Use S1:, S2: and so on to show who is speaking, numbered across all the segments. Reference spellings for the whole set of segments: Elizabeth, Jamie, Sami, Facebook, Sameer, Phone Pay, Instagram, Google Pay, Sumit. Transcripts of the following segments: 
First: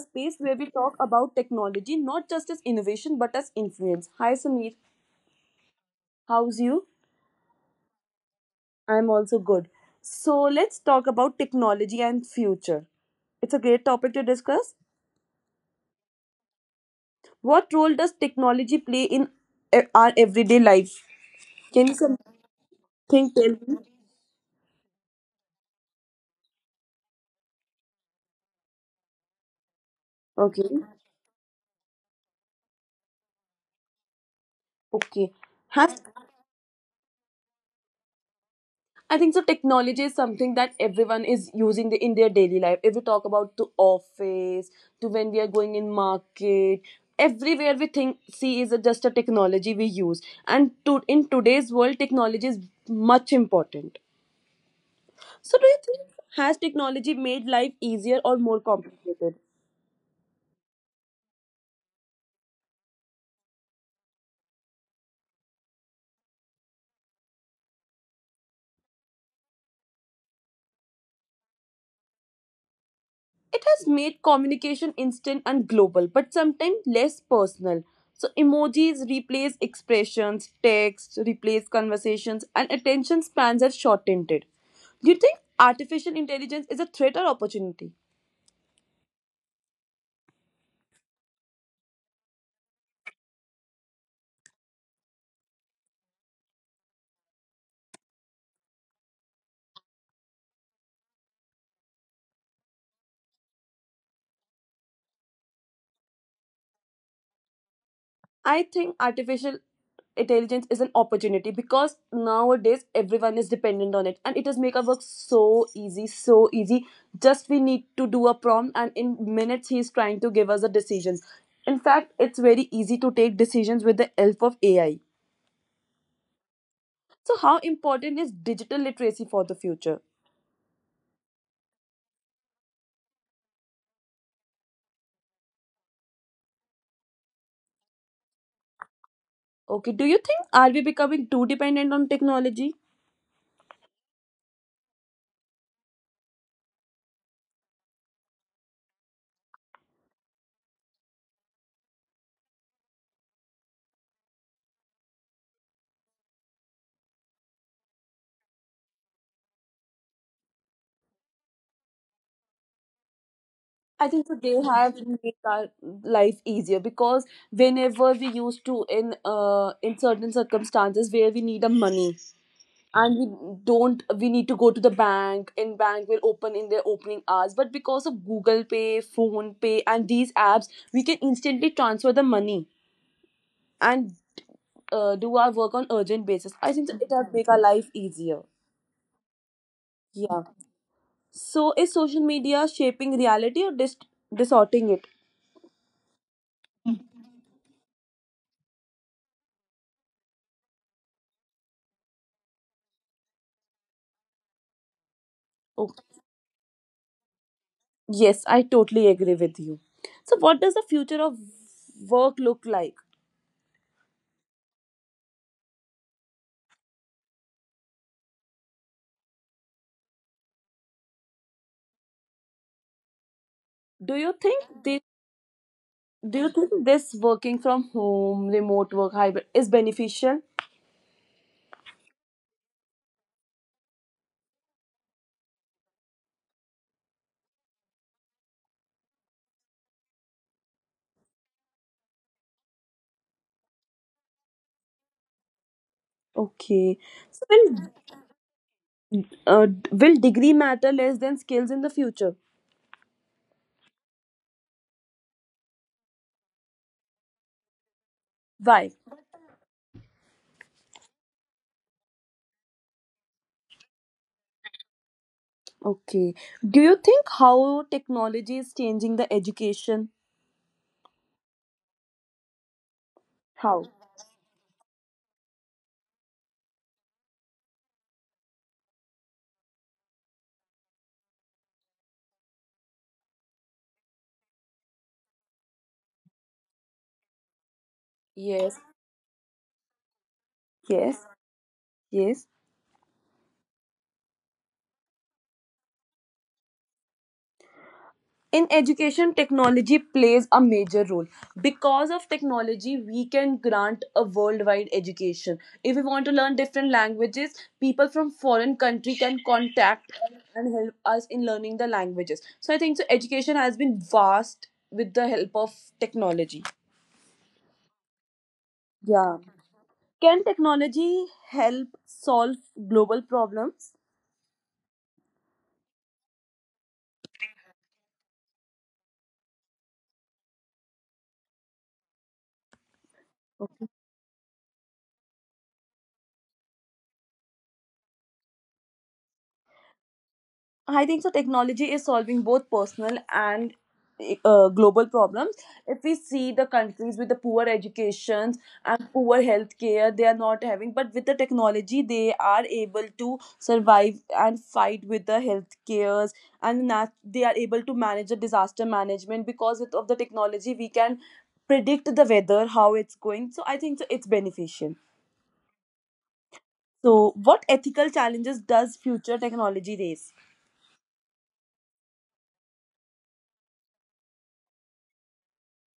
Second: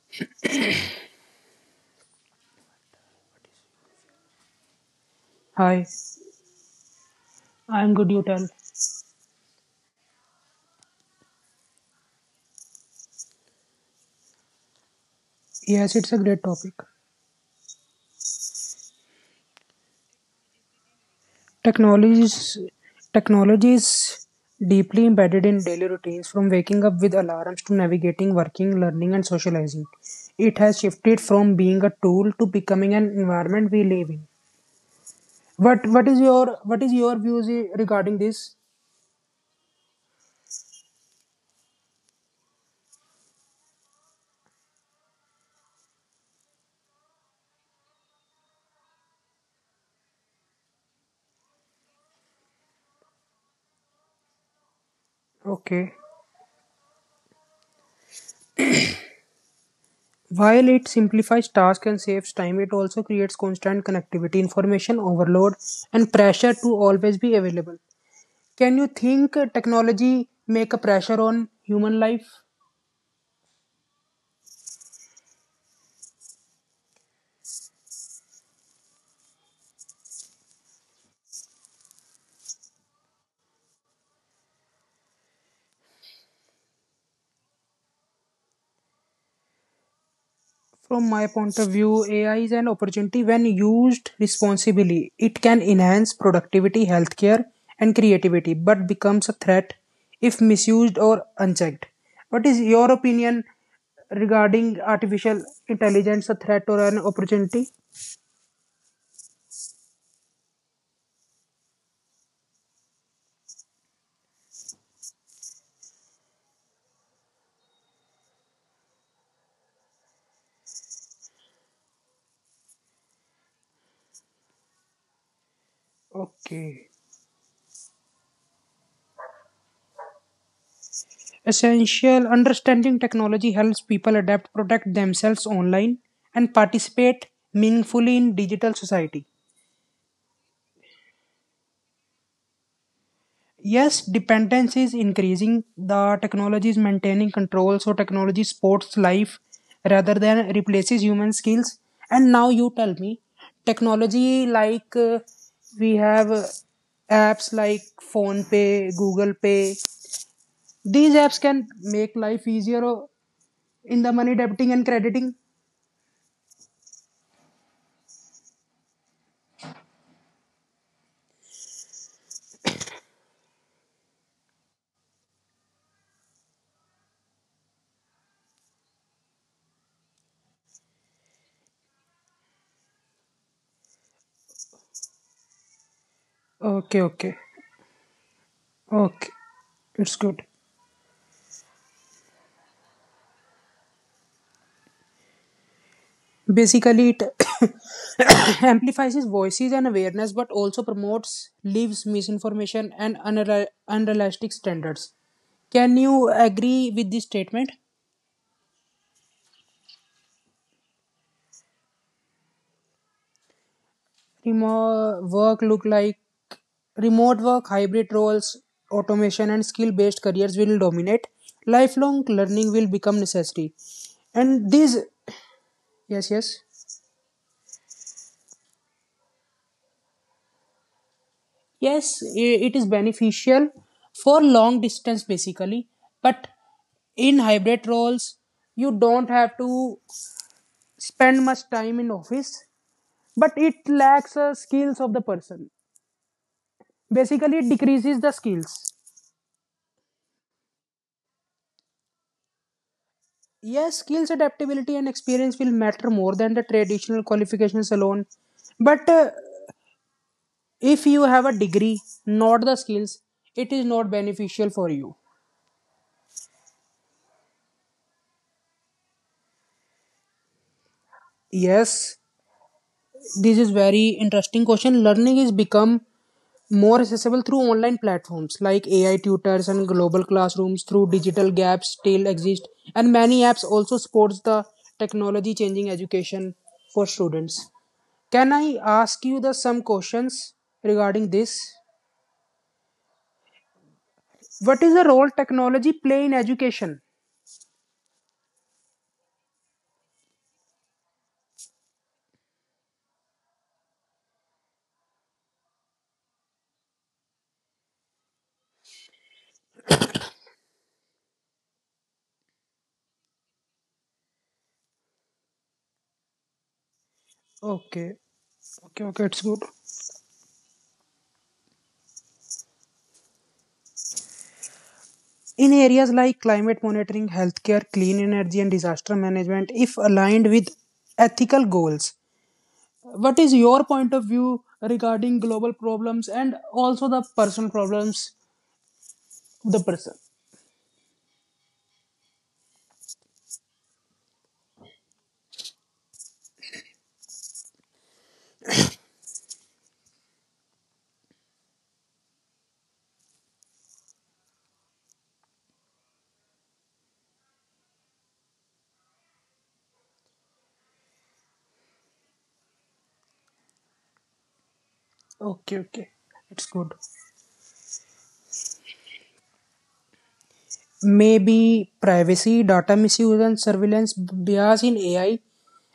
S1: space where we talk about technology not just as innovation but as influence. Hi, Sameer.
S2: Hi.
S1: How's you?
S2: I'm good, you tell.
S1: I'm also good. So, let's talk about technology and future. It's a great topic to discuss.
S2: Yes, it's a great topic.
S1: What role does technology play in our everyday life? Can you
S2: Technology
S1: something
S2: is
S1: tell
S2: technology
S1: me?
S2: is deeply embedded in daily routines from waking up with alarms to navigating working, learning and socializing. It
S1: Okay.
S2: has shifted from being a tool to becoming an environment we live in.
S1: Okay.
S2: What
S1: Have
S2: what is your what is your views regarding this?
S1: I think so. Technology is something that everyone is using in their daily life. If we talk about to office, to when we are going in market, everywhere we think see is just a technology we use. And to in today's world, technology is much important. So, do you
S2: Okay.
S1: think has technology made life easier or more complicated?
S2: While it simplifies tasks and saves time, it also creates constant connectivity, information overload, and pressure to always be available. Can you think technology make a pressure on human life?
S1: It has made communication instant and global, but sometimes less personal. So emojis replace expressions, text replace conversations, and attention spans are shortened. Do you think artificial intelligence is a threat or opportunity?
S2: From my point of view, AI is an opportunity when used responsibly. It can enhance productivity, healthcare, and creativity, but becomes a threat if misused or unchecked. What is your opinion regarding artificial intelligence, a threat or an opportunity?
S1: I think artificial intelligence is an opportunity because nowadays everyone is dependent on it, and it has make our work so easy so easy. Just we need to do a prompt, and in minutes he is trying to give us the decisions. In fact, it's very easy to take decisions with the help of AI.
S2: Okay.
S1: So how important is digital literacy for the future?
S2: Essential understanding technology helps people adapt, protect themselves online, and participate meaningfully in digital society.
S1: Okay. Do you think are we becoming too dependent on technology?
S2: Yes, dependence is increasing. The technology is maintaining control, so technology supports life rather than replaces human skills. And now you tell me, technology like we have apps like phone pay google pay these apps can make life easier in
S1: I
S2: the
S1: think
S2: money
S1: so they
S2: debiting and
S1: have
S2: crediting.
S1: made our life easier because whenever we used to in certain circumstances where we need a money, and we don't we need to go to the bank, and bank will open in their opening hours, but because of Google Pay, Phone Pay and these apps we can instantly transfer the money and do our work on urgent basis. I think so
S2: Okay,
S1: it has
S2: okay,
S1: made our life easier.
S2: okay. It's
S1: Yeah.
S2: good.
S1: So is social media shaping reality or distorting it?
S2: Basically, it amplifies his voices and awareness, but also promotes, leaves misinformation and unrealistic standards. Can you agree with this statement?
S1: Yes, I totally agree with you. So, what does the future of work look like?
S2: Remote work look like, remote work, hybrid roles, automation, and skill-based careers will dominate. Lifelong learning will become necessary,
S1: Do you think
S2: and these
S1: this,
S2: yes,
S1: do you
S2: yes.
S1: think this working from home, remote work, hybrid is beneficial?
S2: Yes, it is beneficial for long distance basically, but in hybrid roles, you don't have to spend much time in office, but it lacks skills of the person.
S1: Okay. So,
S2: Basically, it
S1: will
S2: decreases the skills.
S1: uh, will degree matter less than skills in the future?
S2: Yes, skills, adaptability, and experience will matter more than the traditional qualifications alone.
S1: Why?
S2: But if you have a degree, not the skills, it is not beneficial for you.
S1: Okay. Do you think how technology is changing the education?
S2: Yes, this is
S1: How?
S2: very interesting question. Learning is become more accessible through online platforms like AI tutors and global classrooms through digital gaps still exist and many apps also supports the technology changing education for students. Can
S1: Yes.
S2: I ask you the some questions
S1: Yes.
S2: regarding this?
S1: Yes.
S2: What is the role technology play in education?
S1: In education, technology plays a major role. Because of technology we can grant a worldwide education. If we want to learn different languages, people from foreign country can contact us and help us in learning the languages. So I think so education has been vast with the help of technology.
S2: Okay. Okay, okay,
S1: Yeah.
S2: it's good.
S1: Can technology help solve global problems?
S2: In areas like climate monitoring, healthcare, clean energy, and disaster management, if aligned with ethical goals. What is your point of view regarding global problems and also the personal problems? The person.
S1: I think so. Technology is solving both personal and global problems. If we see the countries with the poor educations and poor healthcare, they are not having. But with the technology, they are able to survive and fight with the healthcares, and they are able to manage the disaster management because of the technology, we can predict the weather, how it's going. So I think so. It's beneficial.
S2: Okay, okay. It's good.
S1: So, what ethical challenges does future technology raise?
S2: Maybe privacy, data misuse, and surveillance bias in AI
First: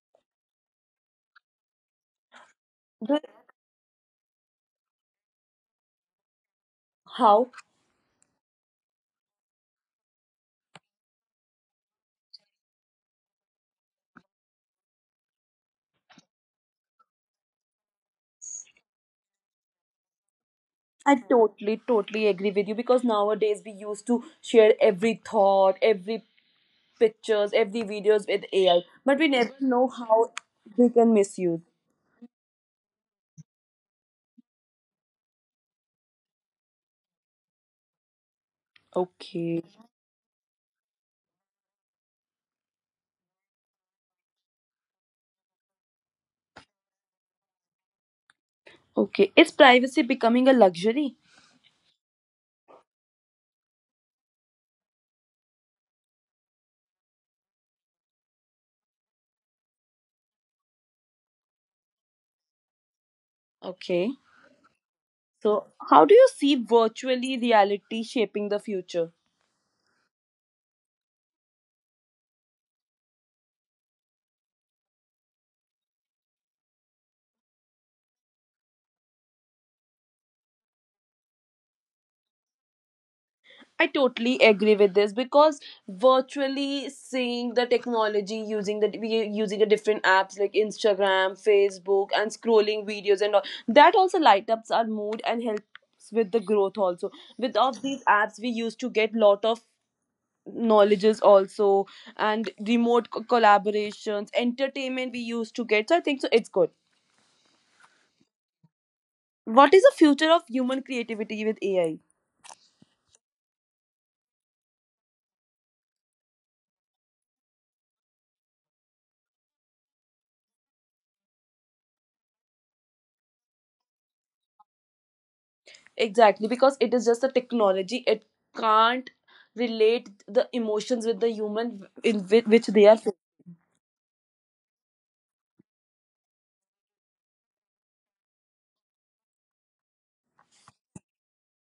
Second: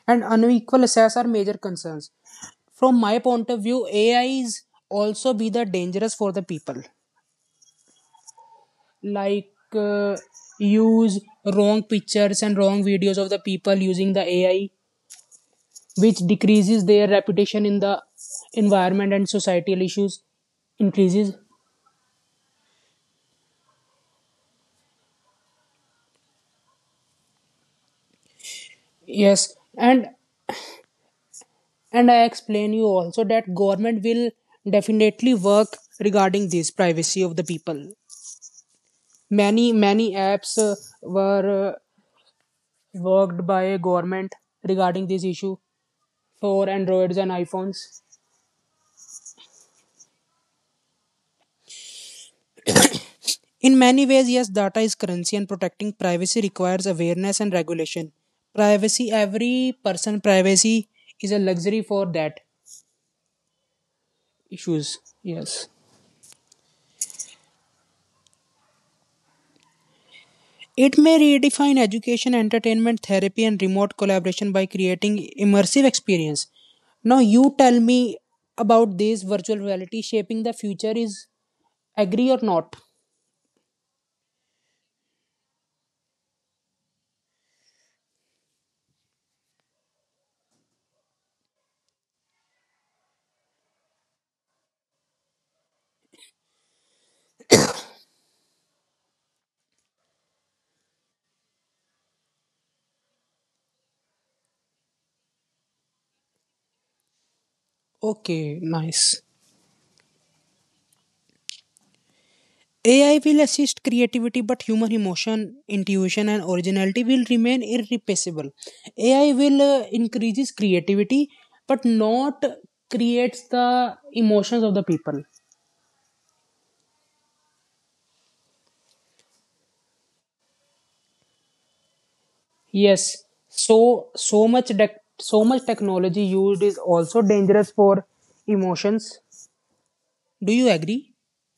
S2: and unequal access are major concerns. From my
S1: The-
S2: point of view, AI is also be the dangerous for the people.
S1: How?
S2: Like use wrong pictures and wrong videos of the people using the AI, which decreases their reputation in the environment and societal issues
S1: I
S2: increases.
S1: totally, totally agree with you because nowadays we used to share every thought, every pictures, every videos with AI, but we never
S2: Yes,
S1: know
S2: and
S1: how they can misuse.
S2: and I explain you also that government will definitely work regarding this privacy of the people.
S1: Okay.
S2: Many apps were worked by government regarding this issue for androids and iPhones.
S1: Okay. Is privacy becoming a luxury?
S2: In many ways, yes, data is currency and protecting privacy requires awareness and regulation. Privacy, every person privacy is a luxury for that
S1: Okay.
S2: issues.
S1: So,
S2: Yes.
S1: how do you see virtually reality shaping the future?
S2: It may redefine education, entertainment, therapy and remote collaboration by creating immersive experience. Now you tell me about this virtual reality shaping the future is agree or not?
S1: I totally agree with this because virtually seeing the technology using the different apps like Instagram, Facebook, and scrolling videos and all that also light ups our mood and helps with the growth also. With all these apps, we used to get lot of knowledges also, and remote collaborations, entertainment we used to get. So I think so it's good.
S2: Okay, nice.
S1: What is the future of human creativity with AI?
S2: AI will assist creativity, but human emotion, intuition, and originality will remain irreplaceable. AI will increases creativity, but not creates the emotions of the people.
S1: Exactly, because it is just a technology. It can't relate the emotions with the human in which they are feeling.
S2: Yes, so much technology used is also dangerous for emotions. Do you agree?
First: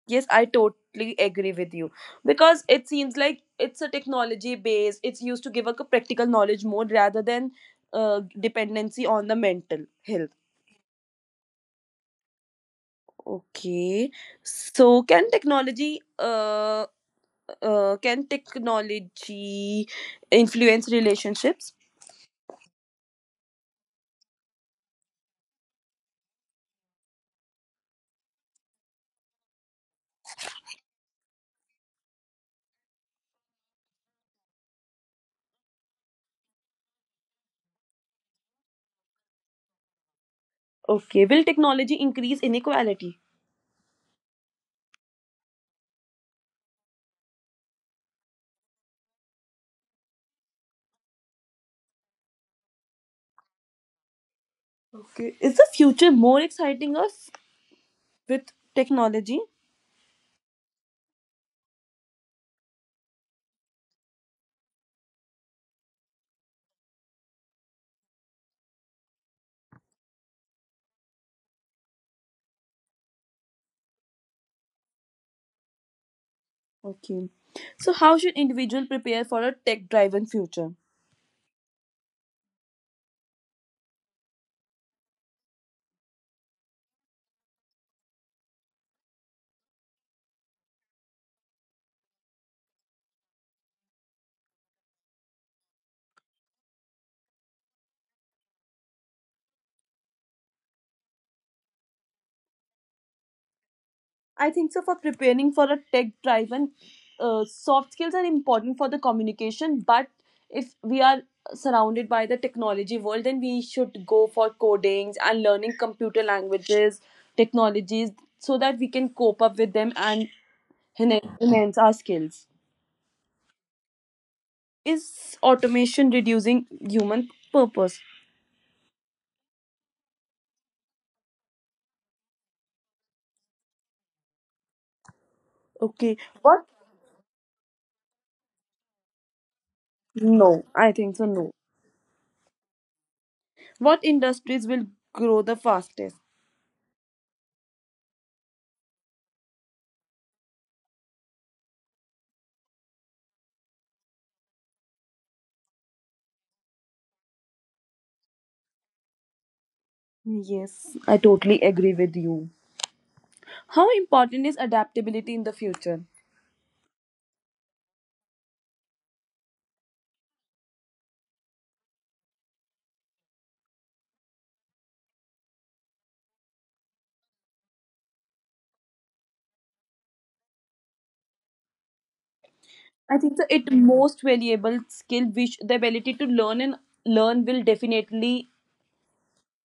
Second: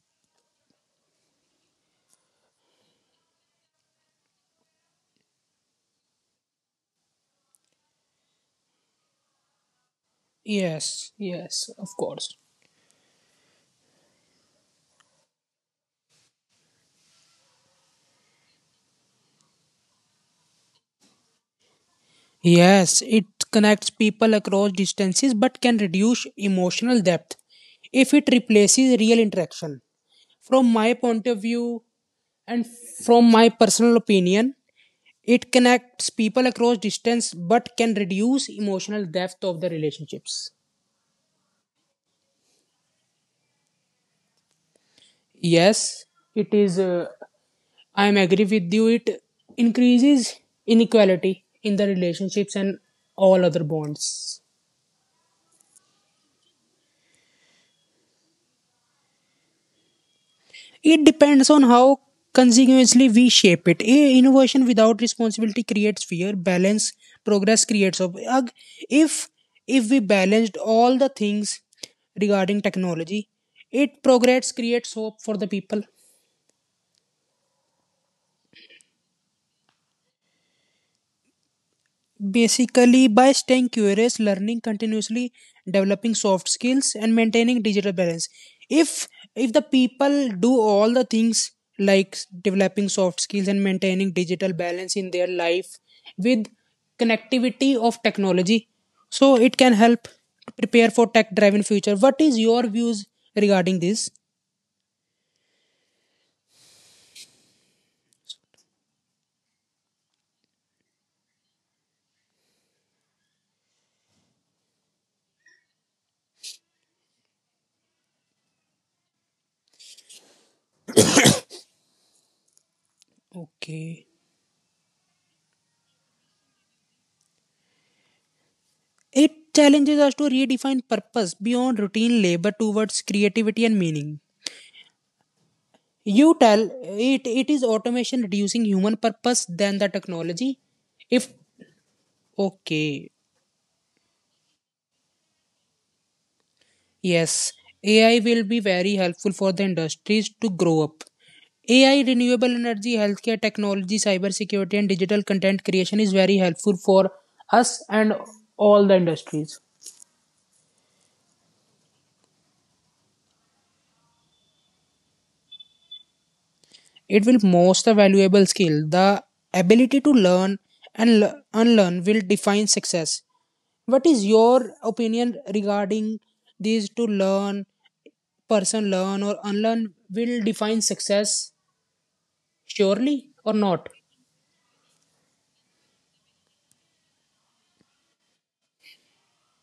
S1: Yes, I totally agree with you because it seems like it's a technology based. It's used to give a practical knowledge more rather than dependency on the mental health.
S2: Yes, yes, of course.
S1: Okay, so can technology influence relationships?
S2: Yes, it connects people across distances but can reduce emotional depth if it replaces real interaction. From my point of view and from my personal opinion, it connects people across distance but can reduce emotional depth of the relationships.
S1: Okay, will technology increase inequality?
S2: Yes, it is. I am agree with you. It increases inequality in the relationships and all other bonds.
S1: Okay. Is the future more exciting or with technology?
S2: It depends on how consequently we shape it. A innovation without responsibility creates fear. Balance progress creates hope. If if we balanced all the things regarding technology, it progress creates hope for the people.
S1: Okay. So how should individual prepare for a tech-driven future?
S2: Basically, by staying curious, learning continuously, developing soft skills, and maintaining digital balance. If if the people do all the things like developing soft skills and maintaining digital balance in their life with connectivity of technology, so it can help to prepare for tech-driven future. What is your views regarding this?
S1: I think so for preparing for a tech-driven soft skills are important for the communication, but if we are surrounded by the technology world, then we should go for codings and learning computer languages, technologies, so that we can cope up with them and enhance our skills.
S2: Okay.
S1: Is automation reducing human purpose?
S2: It challenges us to redefine purpose beyond routine labor towards creativity and meaning.
S1: Okay.
S2: You tell
S1: What?
S2: it is automation reducing human purpose than the technology.
S1: No, I think so.
S2: If
S1: No.
S2: okay,
S1: What industries will grow the fastest?
S2: yes, AI will be very helpful for the industries to grow up. AI, renewable energy, healthcare technology, cybersecurity, and digital content creation is very helpful for us and all the industries.
S1: I totally agree with you. How important is adaptability in the future?
S2: It will most a valuable skill. The ability to learn and unlearn will define success. What is your opinion regarding these to learn, person learn or unlearn will define success
S1: I
S2: surely
S1: think the
S2: or
S1: it
S2: not?
S1: most valuable skill, which the ability to learn and learn will definitely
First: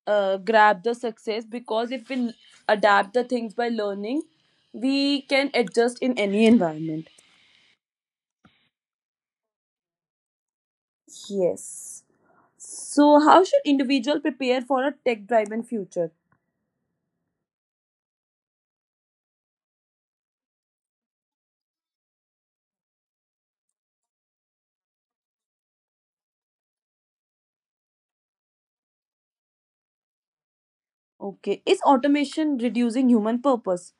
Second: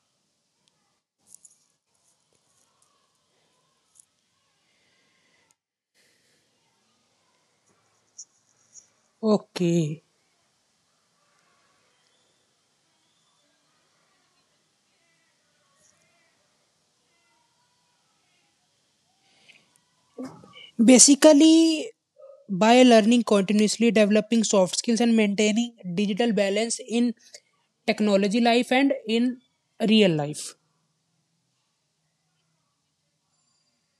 S1: grab the success, because if we adapt the things by learning, we can adjust in any environment.
S2: Okay.
S1: Yes. So, how should individual prepare for a tech-driven future?
S2: Basically, by learning continuously, developing soft skills, and maintaining digital balance in technology life and in real life.
S1: Okay. Is automation reducing human purpose?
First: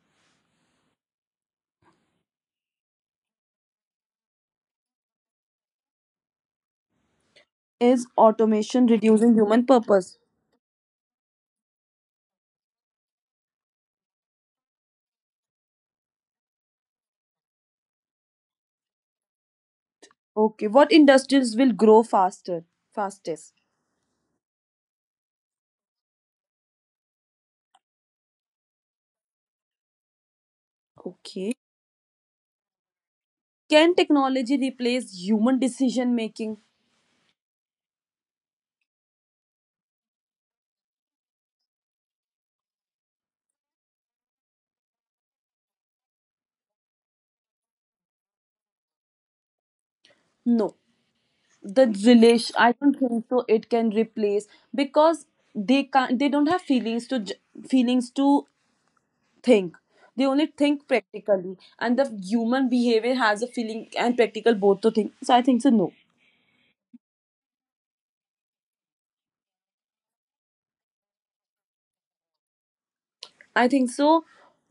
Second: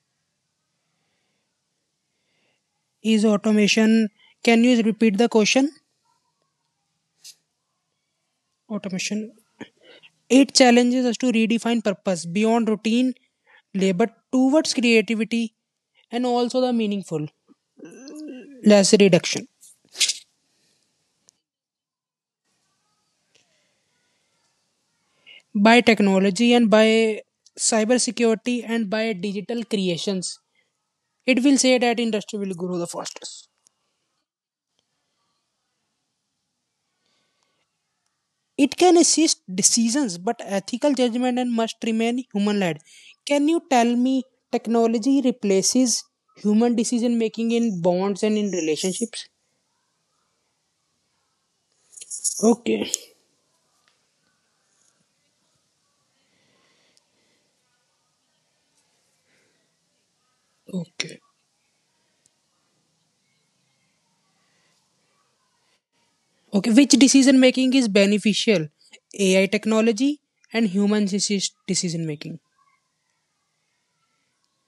S2: Is automation. Can you repeat the question?
S1: Is automation
S2: Automation.
S1: reducing human purpose?
S2: It challenges us to redefine purpose beyond routine labor towards creativity and also the meaningful less reduction
S1: Okay. What industries will grow faster? Fastest.
S2: by technology and by cybersecurity and by digital creations. It
S1: Okay.
S2: will say that industry will grow the fastest.
S1: Can technology replace human decision making?
S2: It can assist decisions, but ethical judgment and must remain human led. Can you tell me technology replaces human decision making in bonds and in relationships?
S1: No. The relation I
S2: Okay.
S1: don't think so it can replace, because they can't, they don't have feelings to feelings to think. They only think
S2: Okay.
S1: practically, and the human behavior has a feeling and practical both to think. So I think so no.
S2: Okay. Which decision making is beneficial? AI technology and human assist decision making.
S1: I think so.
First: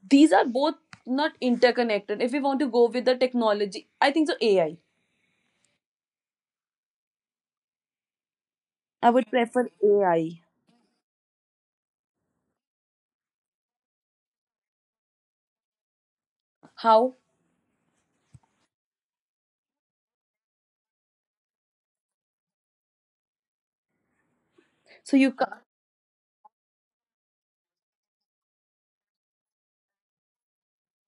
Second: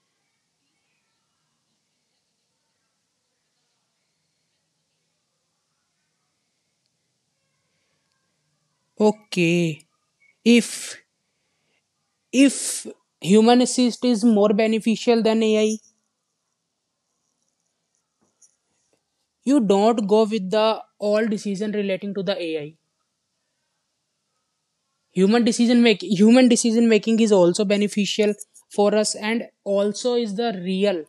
S1: These are both not interconnected. If we want to go with the technology, I think so. AI. I would prefer
S2: Okay.
S1: AI.
S2: If if human assist is more beneficial than AI,
S1: How?
S2: you don't go with the all decision relating to the AI.
S1: So you
S2: Human
S1: ca-
S2: decision making. Human decision making is also beneficial for us and also is the real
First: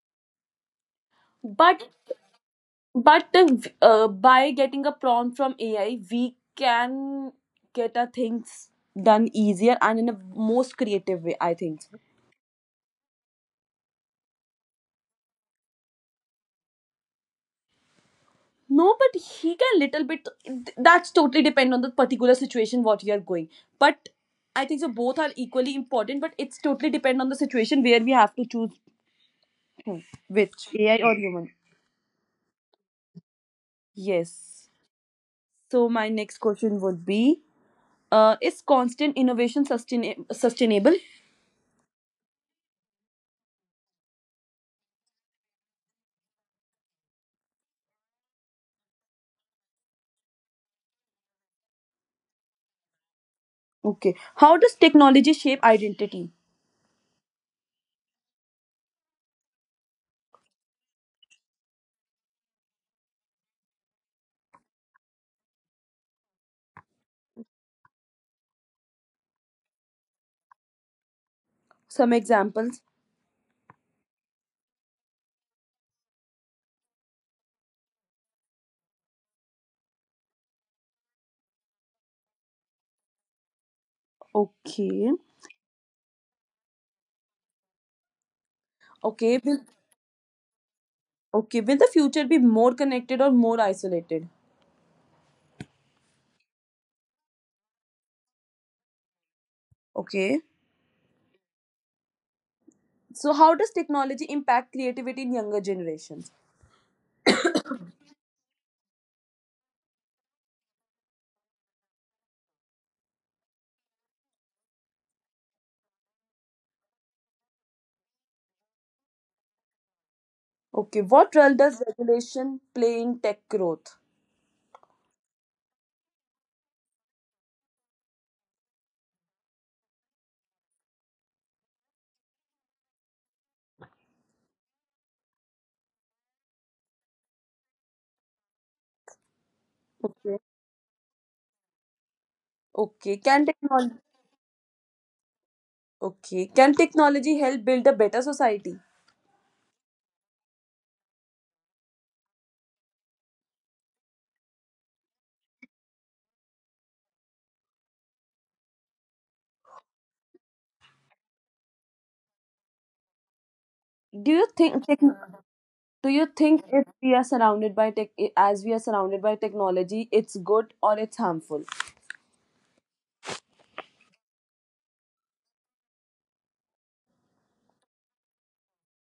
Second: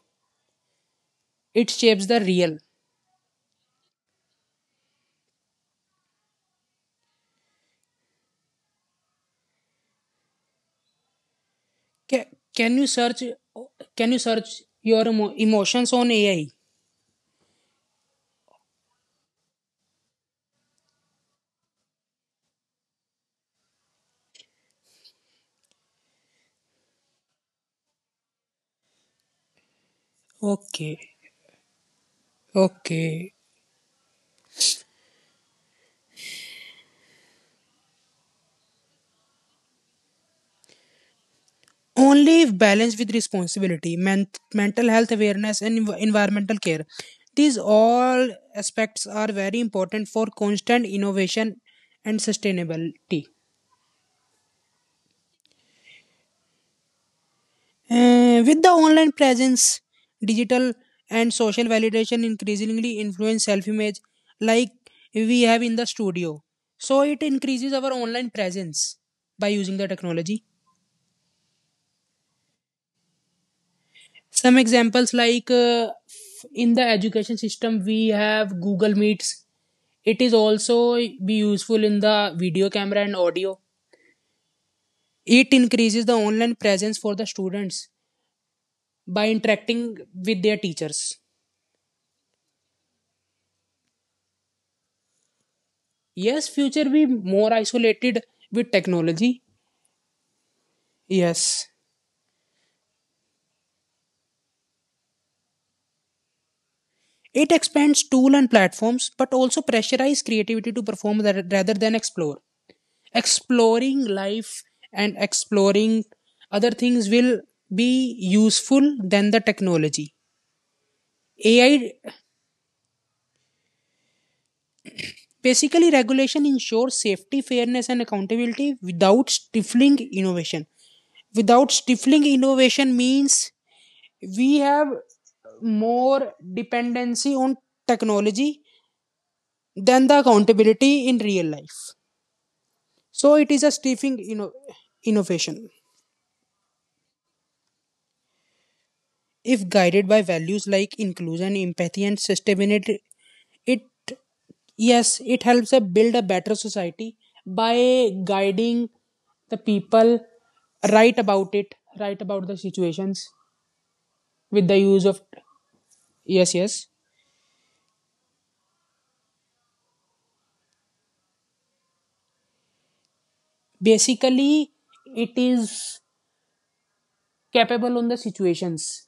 S2: it
S1: but
S2: shapes the real.
S1: but by getting a prompt from AI, we can get our things done easier and in a most creative way, I think.
S2: Ca- can you search can you search your emotions on ai?
S1: No, but he can little bit. That's totally depend on the particular situation what you are going. But I think so both are equally important. But it's totally depend on the situation where we have to choose. Hmm. Which
S2: Okay,
S1: AI or human?
S2: okay,
S1: Yes. So my next question would be: is constant innovation sustainable?
S2: only if balanced with responsibility mental health awareness and environmental care, these all aspects are very important for constant innovation and sustainability.
S1: Okay. How does technology shape identity?
S2: With the online presence, digital and social validation increasingly influence self image, like we have in the studio. So, it increases our online presence by using the technology.
S1: Some examples.
S2: Some examples, like in the education system, we have Google Meets. It is also be useful in the video camera and audio.
S1: Okay.
S2: It increases the online presence for the students by
S1: Okay.
S2: interacting with their teachers.
S1: Okay. Will the future be more connected or more isolated?
S2: Yes, future be more isolated with technology.
S1: Okay.
S2: Yes.
S1: So how does technology impact creativity in younger generations?
S2: It expands tool and platforms, but also pressurize creativity to perform rather than explore. Exploring life and exploring other things will be useful than the technology.
S1: Okay. What role
S2: AI
S1: does regulation play in tech growth?
S2: basically regulation ensures safety, fairness, and accountability without stifling innovation. Without stifling innovation means we have more dependency on technology than the
S1: Okay.
S2: accountability in real life.
S1: Okay.
S2: So
S1: Can
S2: it is a
S1: technology?
S2: stifling innovation.
S1: Okay. Can technology help build a better society?
S2: If guided by values like inclusion, empathy, and sustainability, it yes, it helps us build a better society by guiding the people right about it, right about the situations
S1: Do you
S2: with the
S1: think tech,
S2: use of
S1: do you
S2: yes,
S1: think if
S2: yes.
S1: we are surrounded by tech, as we are surrounded by technology, it's good or it's harmful?
S2: Basically, it is capable on the situations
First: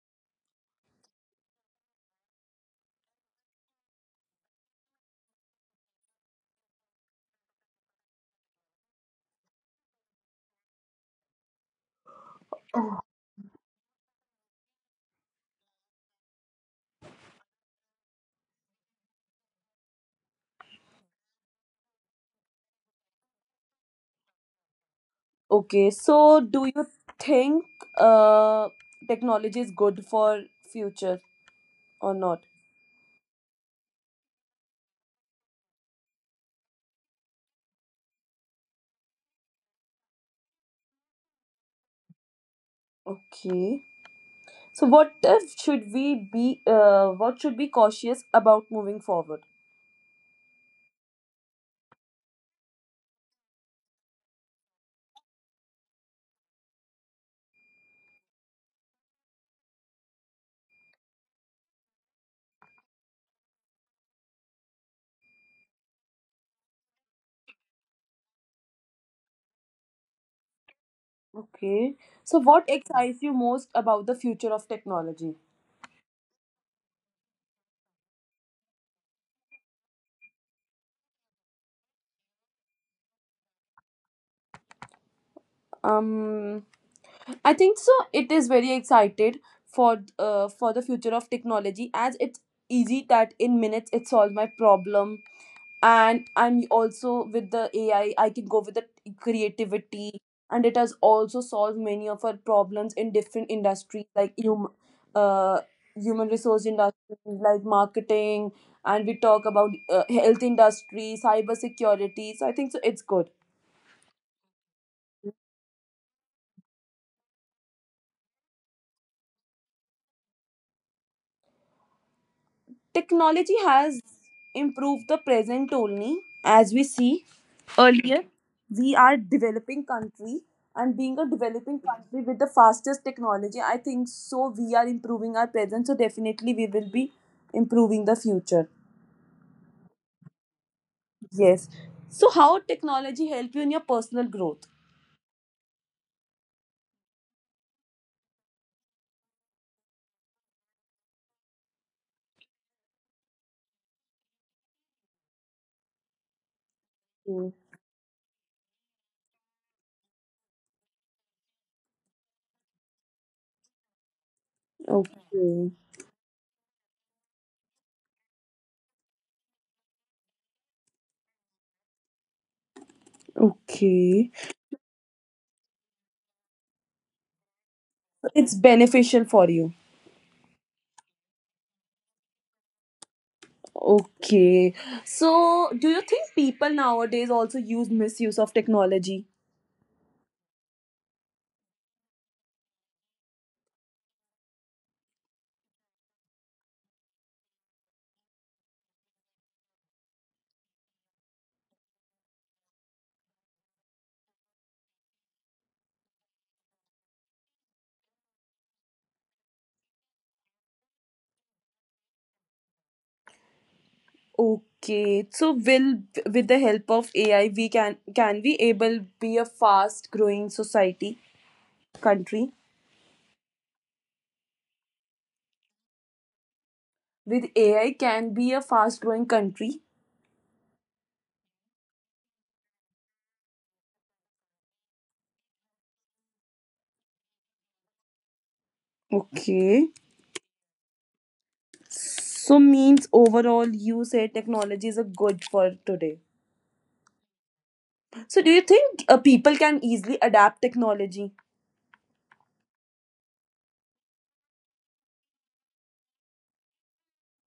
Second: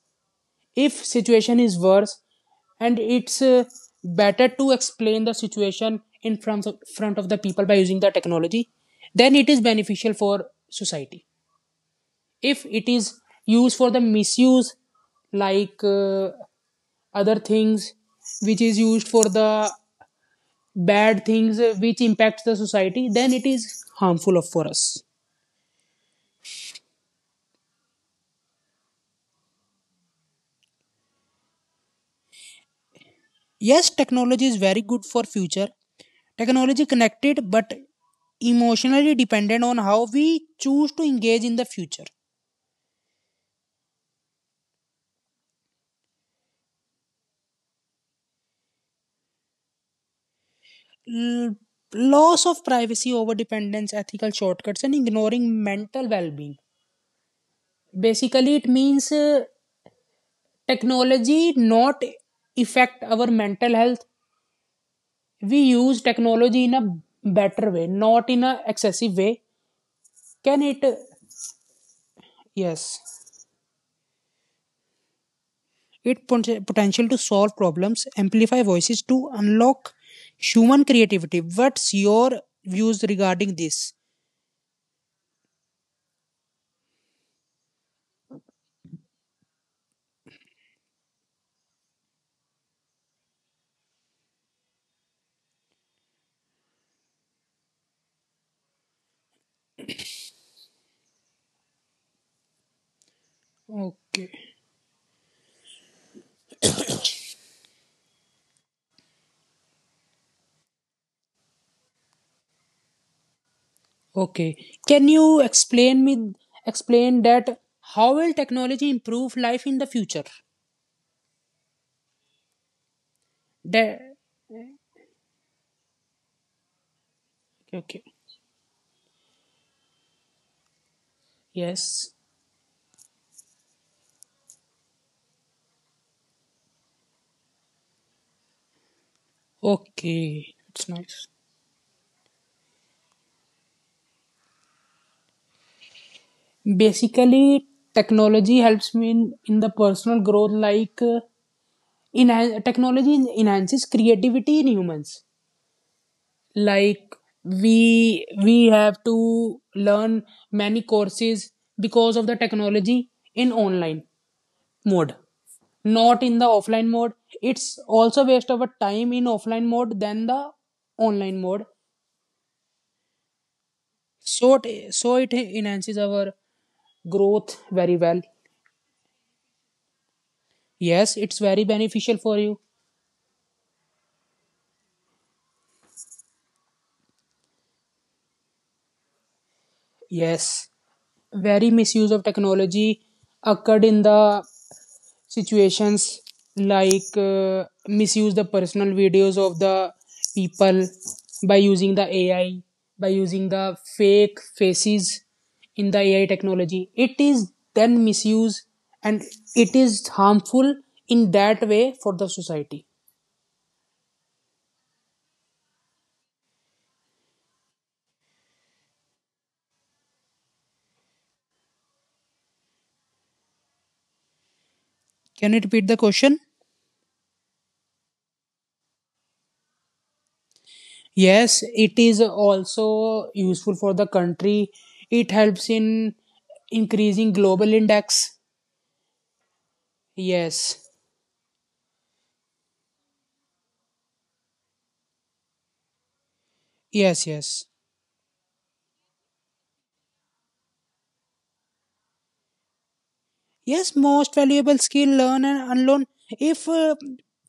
S2: if situation is worse and it's better to explain the situation in front of the people by using the technology, then it is beneficial for society. If it is used for the misuse like other things which is used for the bad things which impacts the society, then it is harmful for us.
S1: Okay, so do you think uh technology is good for future or not?
S2: Yes, technology is very good for future. Technology connected but emotionally dependent on how we choose to engage in the future.
S1: Okay. So what should we be, what should be cautious about moving forward?
S2: L- Loss of privacy over dependence ethical shortcuts and ignoring mental well-being, basically it means technology not affect our mental health. We use technology in a better way not in a excessive way. Can it
S1: Okay. So what excites
S2: yes,
S1: you most about the future of technology?
S2: its potential to solve problems, amplify voices, to unlock human creativity. What's your views regarding this?
S1: Um, I think so. It is very excited for for the future of technology as it's easy that in minutes it solves my problem, and I'm also with the AI, I can go with the creativity, and it has also solved many of our problems in different industries
S2: Okay.
S1: like uh, human resource industries like marketing, and we talk about health industry, cyber security. So I think so it's good.
S2: Okay. Can you explain that how will technology improve life in the future?
S1: Technology has
S2: That,
S1: improved the present only, as we see
S2: okay.
S1: earlier we are developing country, and being a developing
S2: Yes.
S1: country with the fastest technology I think so we are improving our present, so definitely we will be improving the future.
S2: Okay. It's nice.
S1: Yes. So how technology help you in your personal growth?
S2: Basically, technology helps me in the personal growth like technology enhances creativity in humans like
S1: Mm,
S2: we have to learn many courses because of the technology in online mode,
S1: okay.
S2: not in the offline mode. It's also waste of a time in offline mode than the online mode.
S1: Okay,
S2: So it enhances our growth very well.
S1: it's beneficial for you.
S2: Yes, it's very beneficial for you.
S1: Okay, so do you think people nowadays also use misuse of technology?
S2: Yes, very misuse of technology occurred in the situations like misuse the personal videos of the people by using the AI, by using the fake faces in the AI technology. It is then misuse and it is harmful in that way for the society.
S1: Okay, so will with the help of AI we can we able be a fast growing society country?
S2: Can you repeat the question?
S1: With AI can be a fast growing country.
S2: Yes, it is also useful for the country. It helps in increasing global index.
S1: Okay.
S2: Yes,
S1: So means overall you say technology is a good for today.
S2: yes, yes.
S1: So do you think people can easily adapt technology?
S2: Yes, most valuable skill learn and unlearn. If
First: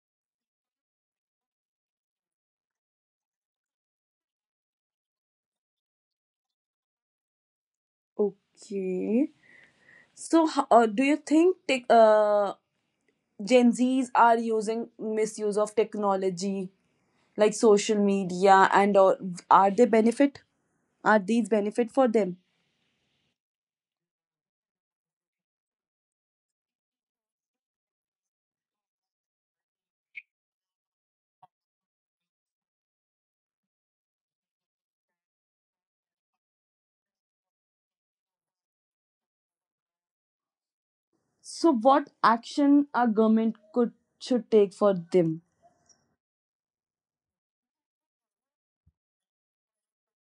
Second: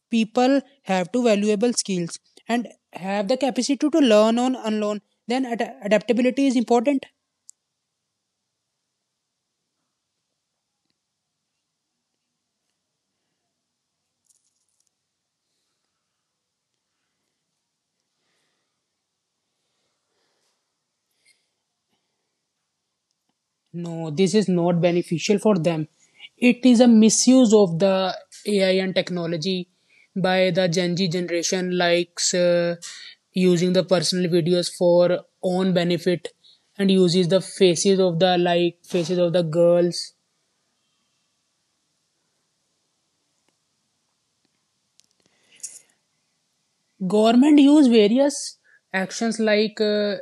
S2: people have two valuable skills and have the capacity to learn on unlearn, then adaptability is important.
S1: Okay. So do you think Gen Zs are using misuse of technology like social media and all, are they benefit are these benefit for them?
S2: No, this is not beneficial for them. It is a misuse of the AI and technology by the Gen Z generation, likes using the personal videos for own benefit and uses the faces of the like faces of the girls.
S1: So what action our government could should take for them?
S2: Government use various actions like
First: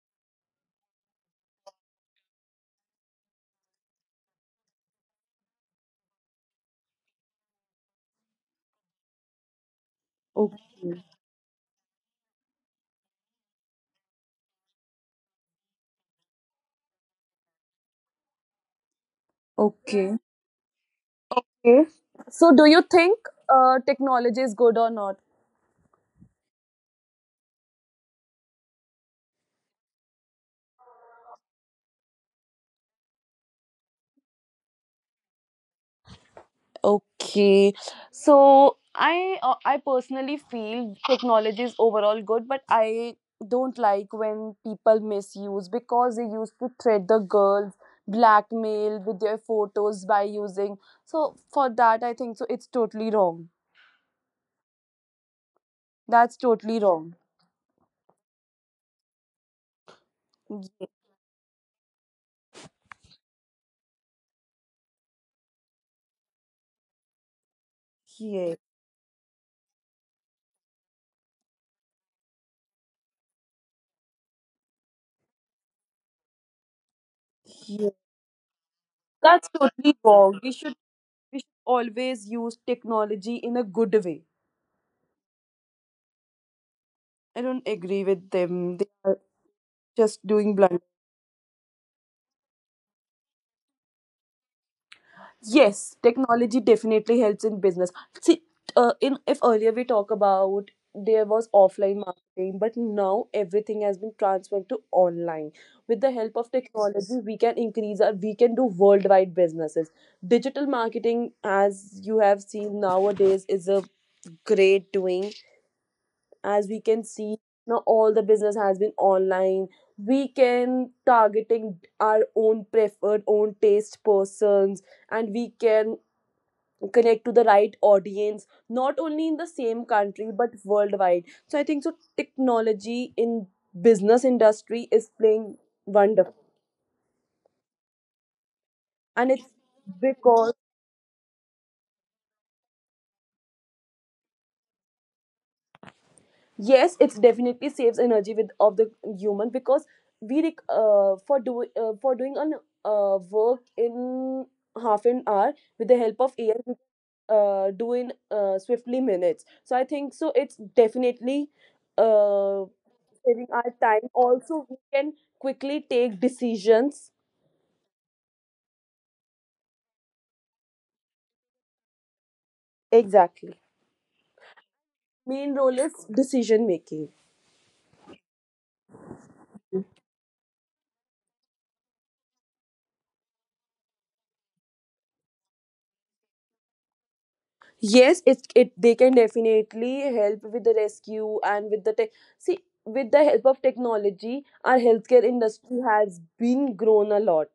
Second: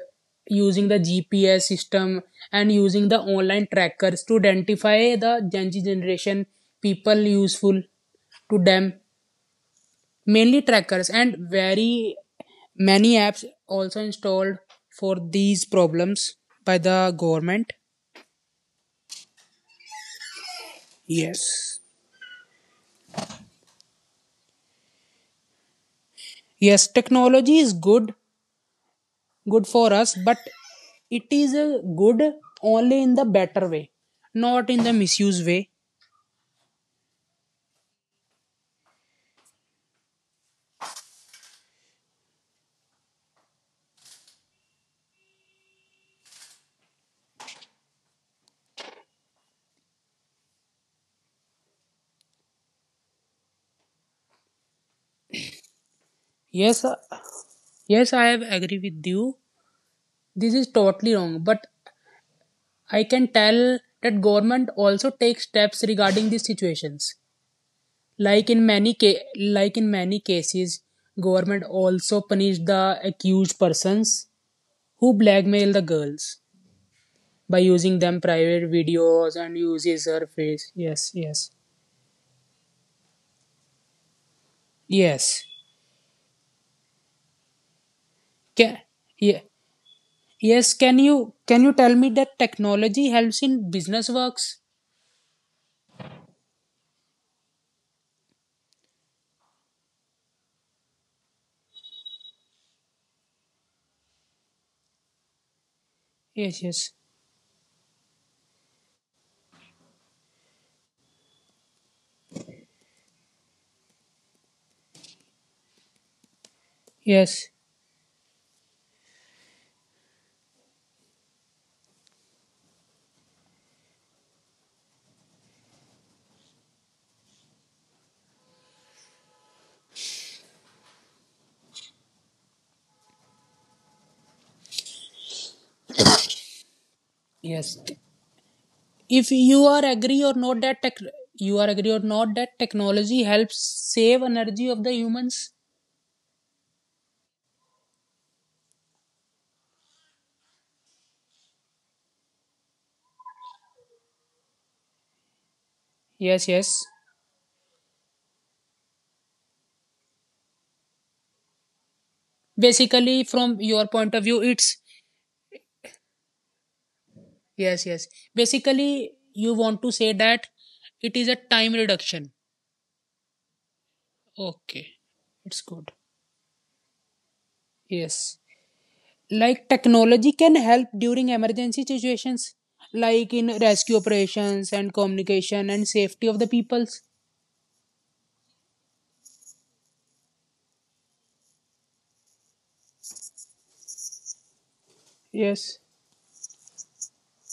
S2: using the GPS system and using the online trackers to identify the Gen Z generation people useful to them, mainly
S1: Okay.
S2: trackers and very many apps also installed for these problems by the government.
S1: Okay.
S2: Yes,
S1: Okay. So, do you think technology is good or not?
S2: yes, technology is good good for us but it is good only in the better way, not in the misuse way.
S1: Okay, so I personally feel technology is overall good, but I don't like when people misuse, because they used to threat the girls, blackmail with their photos by using. So for that, I think so it's totally wrong. That's totally
S2: Yes
S1: wrong.
S2: yes, I have agree with you. This is
S1: Yeah,
S2: totally wrong but I can tell that government also takes steps regarding these situations. Like
S1: yeah,
S2: in many cases, government also punished the accused persons who blackmail the girls by
S1: yeah.
S2: using them private videos
S1: That's
S2: and
S1: totally
S2: uses her
S1: wrong. We
S2: face.
S1: should
S2: Yes,
S1: we
S2: yes,
S1: should always use technology in a good way.
S2: yes.
S1: I don't agree with
S2: Can,
S1: them. They are
S2: yeah,
S1: just doing
S2: yes.
S1: blunder.
S2: Can you tell me that technology helps in business works?
S1: Yes, technology definitely helps in business. See, in if earlier we talk about there was offline marketing, but now everything has been transferred to online. With the help of
S2: Yes, yes,
S1: technology, we can do worldwide businesses. Digital marketing, as you have seen nowadays, is a great doing. As we can see
S2: yes,
S1: now, all the business has been online. We can targeting our own preferred, own taste persons and we can connect to the right audience not only in the same country but worldwide, so I think so technology in business industry is playing wonderful
S2: yes.
S1: and
S2: If
S1: it's
S2: you are agree or
S1: because
S2: not that you are agree or not that technology helps save energy of the humans.
S1: yes, it's definitely saves energy with of the human because for do for doing an work in half an hour with the help of
S2: Yes,
S1: AI we
S2: yes.
S1: do in swiftly minutes, so I think so it's definitely uh,
S2: Basically
S1: saving
S2: from
S1: our
S2: your
S1: time.
S2: point of view
S1: Also, we
S2: it's
S1: can quickly take decisions.
S2: yes yes basically you want to say that it is a time reduction.
S1: Exactly.
S2: Okay,
S1: Main
S2: it's
S1: role is
S2: good.
S1: decision making.
S2: Yes, like technology can help during emergency situations like in rescue operations and communication and safety of the peoples.
S1: Yes, it they can definitely help with the rescue and with the tech. See, with the help of technology, our healthcare industry
S2: Yes.
S1: has been grown a lot,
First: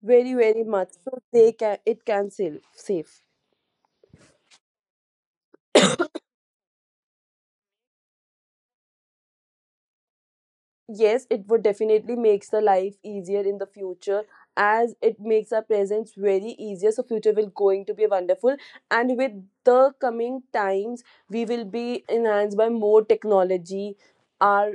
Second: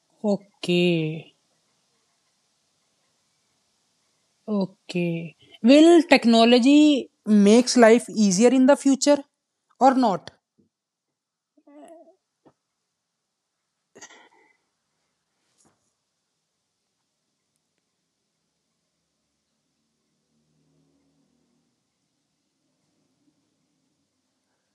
S1: very very much. So
S2: Okay,
S1: they can it can save save.
S2: okay, will technology makes life easier in the future or not?
S1: Yes, it would definitely makes the life easier in the future as it makes our presence very easier, so future will going to be wonderful and with the coming times we will be enhanced by more technology our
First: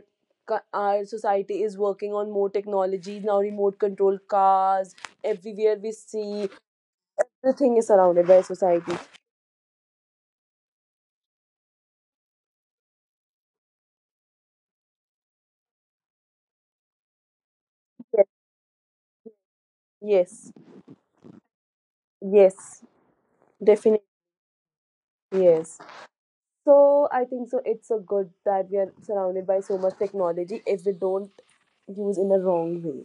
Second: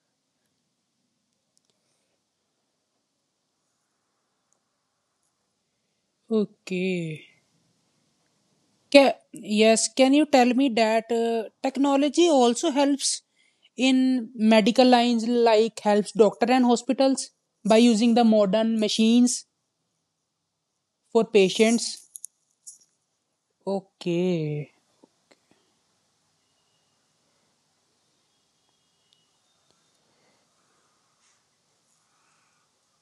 S1: our society is working on more technologies now, remote control cars everywhere we see
S2: Okay.
S1: the thing is surrounded by society.
S2: Ca yes, can you tell me that technology also helps in medical lines, like helps doctor and hospitals by using the
S1: Yes,
S2: modern machines
S1: yes,
S2: for patients?
S1: yes, definitely
S2: Okay,
S1: yes. So I think so it's a good that we are surrounded by so much technology if we don't use in a wrong way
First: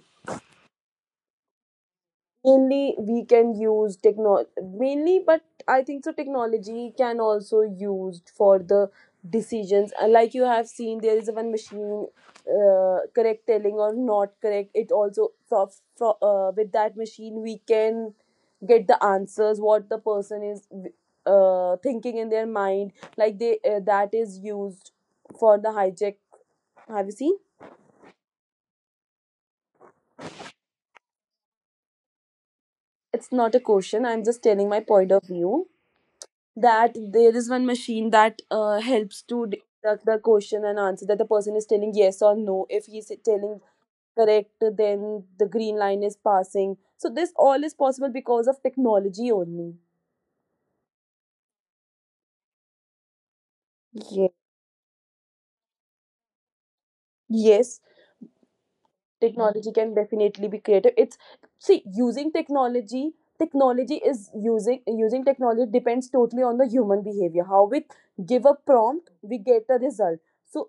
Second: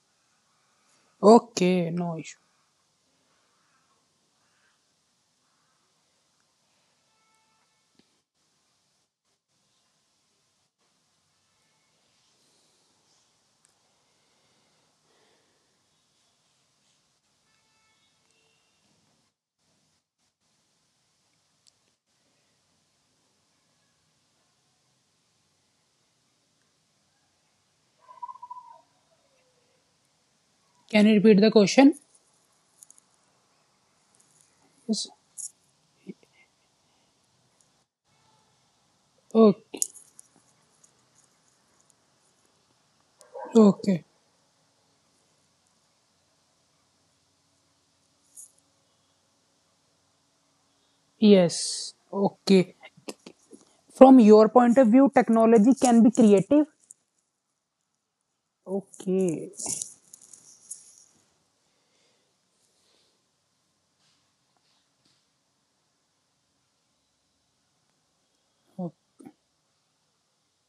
S2: okay, no issue.
S1: mainly we can use techno mainly but I think so technology can also used for the decisions. Like you have seen there is one machine, correct telling or not correct, it also with that machine we can get the answers what the person is thinking in their mind, like they that is used for the hijack. Have you seen?
S2: Can you repeat the question?
S1: It's not a question, I'm just telling my
S2: Yes.
S1: point of view that there is one machine that helps to
S2: Okay,
S1: deduct the question and answer that the person is telling yes or no. If he's telling
S2: okay,
S1: correct, then the green line is passing, so this all is possible because of technology only.
S2: yes, okay. From
S1: Yes.
S2: your point of view, technology can be creative.
S1: Yes,
S2: Okay.
S1: technology can definitely be creative. It's see using technology, technology is using using technology depends totally on the human behavior. How we give a
S2: Okay.
S1: prompt, we get a result. So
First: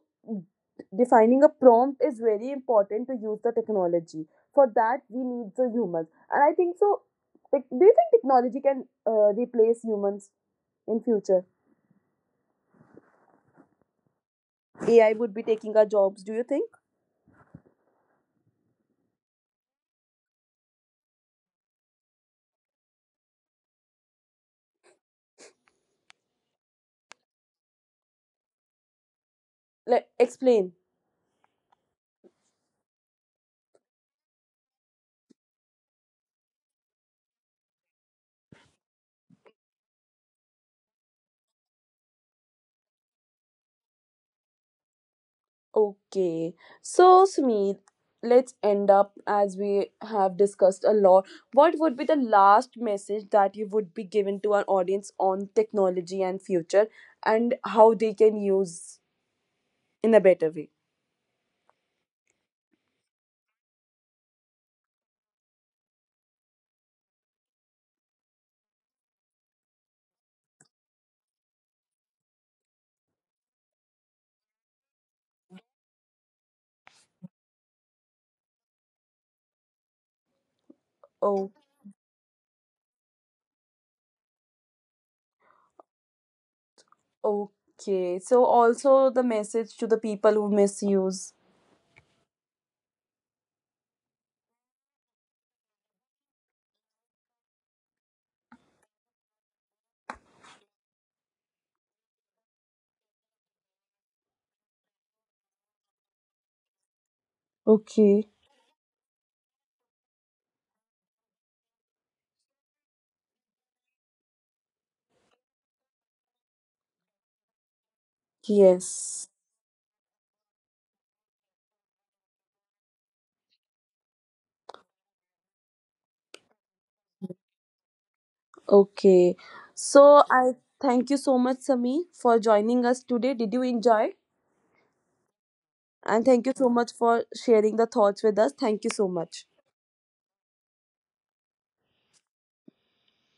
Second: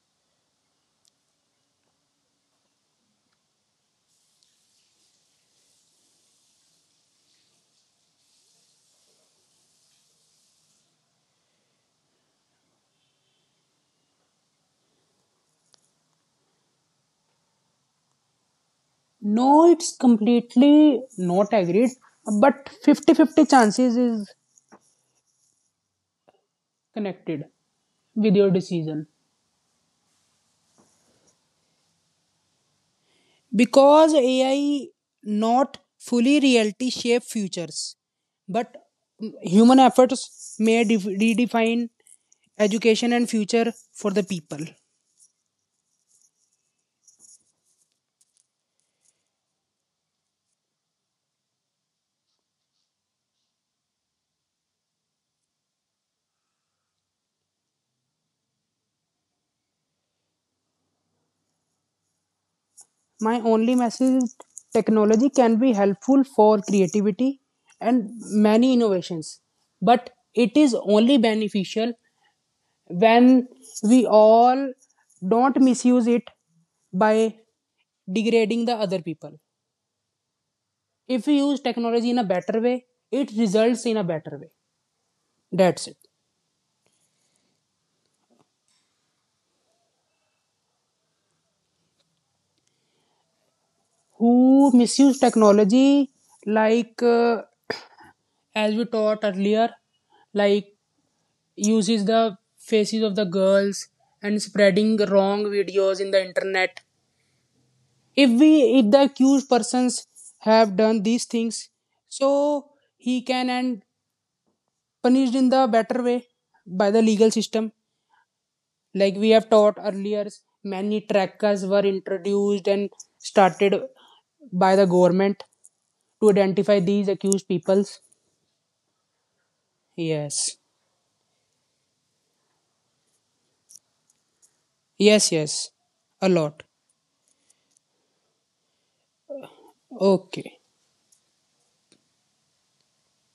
S1: defining a prompt is very important to use the technology. For that we need the humans and I think so do you think technology can replace humans in future? AI would be taking our jobs, do you think?
S2: No, it's completely not agreed, but 50-50 chances is connected with your decision.
S1: Like explain.
S2: Because AI not fully reality shape futures, but human efforts may redefine education and future for the people.
S1: Okay, so Sumit, let's end up as we have discussed a lot. What would be the last message that you would be given to our audience on technology and future and how they can use in a better way?
S2: My only message is technology can be helpful for creativity and many innovations, but it is only beneficial when we all don't misuse it by degrading the other people. If we
S1: Oh,
S2: use technology in a better way, it results in a better way. That's it.
S1: okay. So also the message to the people who misuse.
S2: Who misuse technology, like as we taught earlier, like uses the faces of the girls and spreading wrong videos in the internet.
S1: Okay.
S2: If the accused persons have done these things, so he can end punished in the better way by the legal system like
S1: Yes.
S2: we have taught earlier. Many trackers were introduced and started by the government to identify these accused peoples.
S1: Okay. So I
S2: Yes,
S1: thank you so much, Sami, for joining us today. Did you enjoy?
S2: yes, yes,
S1: And
S2: a
S1: thank you
S2: lot.
S1: so much for sharing the thoughts with us. Thank you so much.
S2: Okay.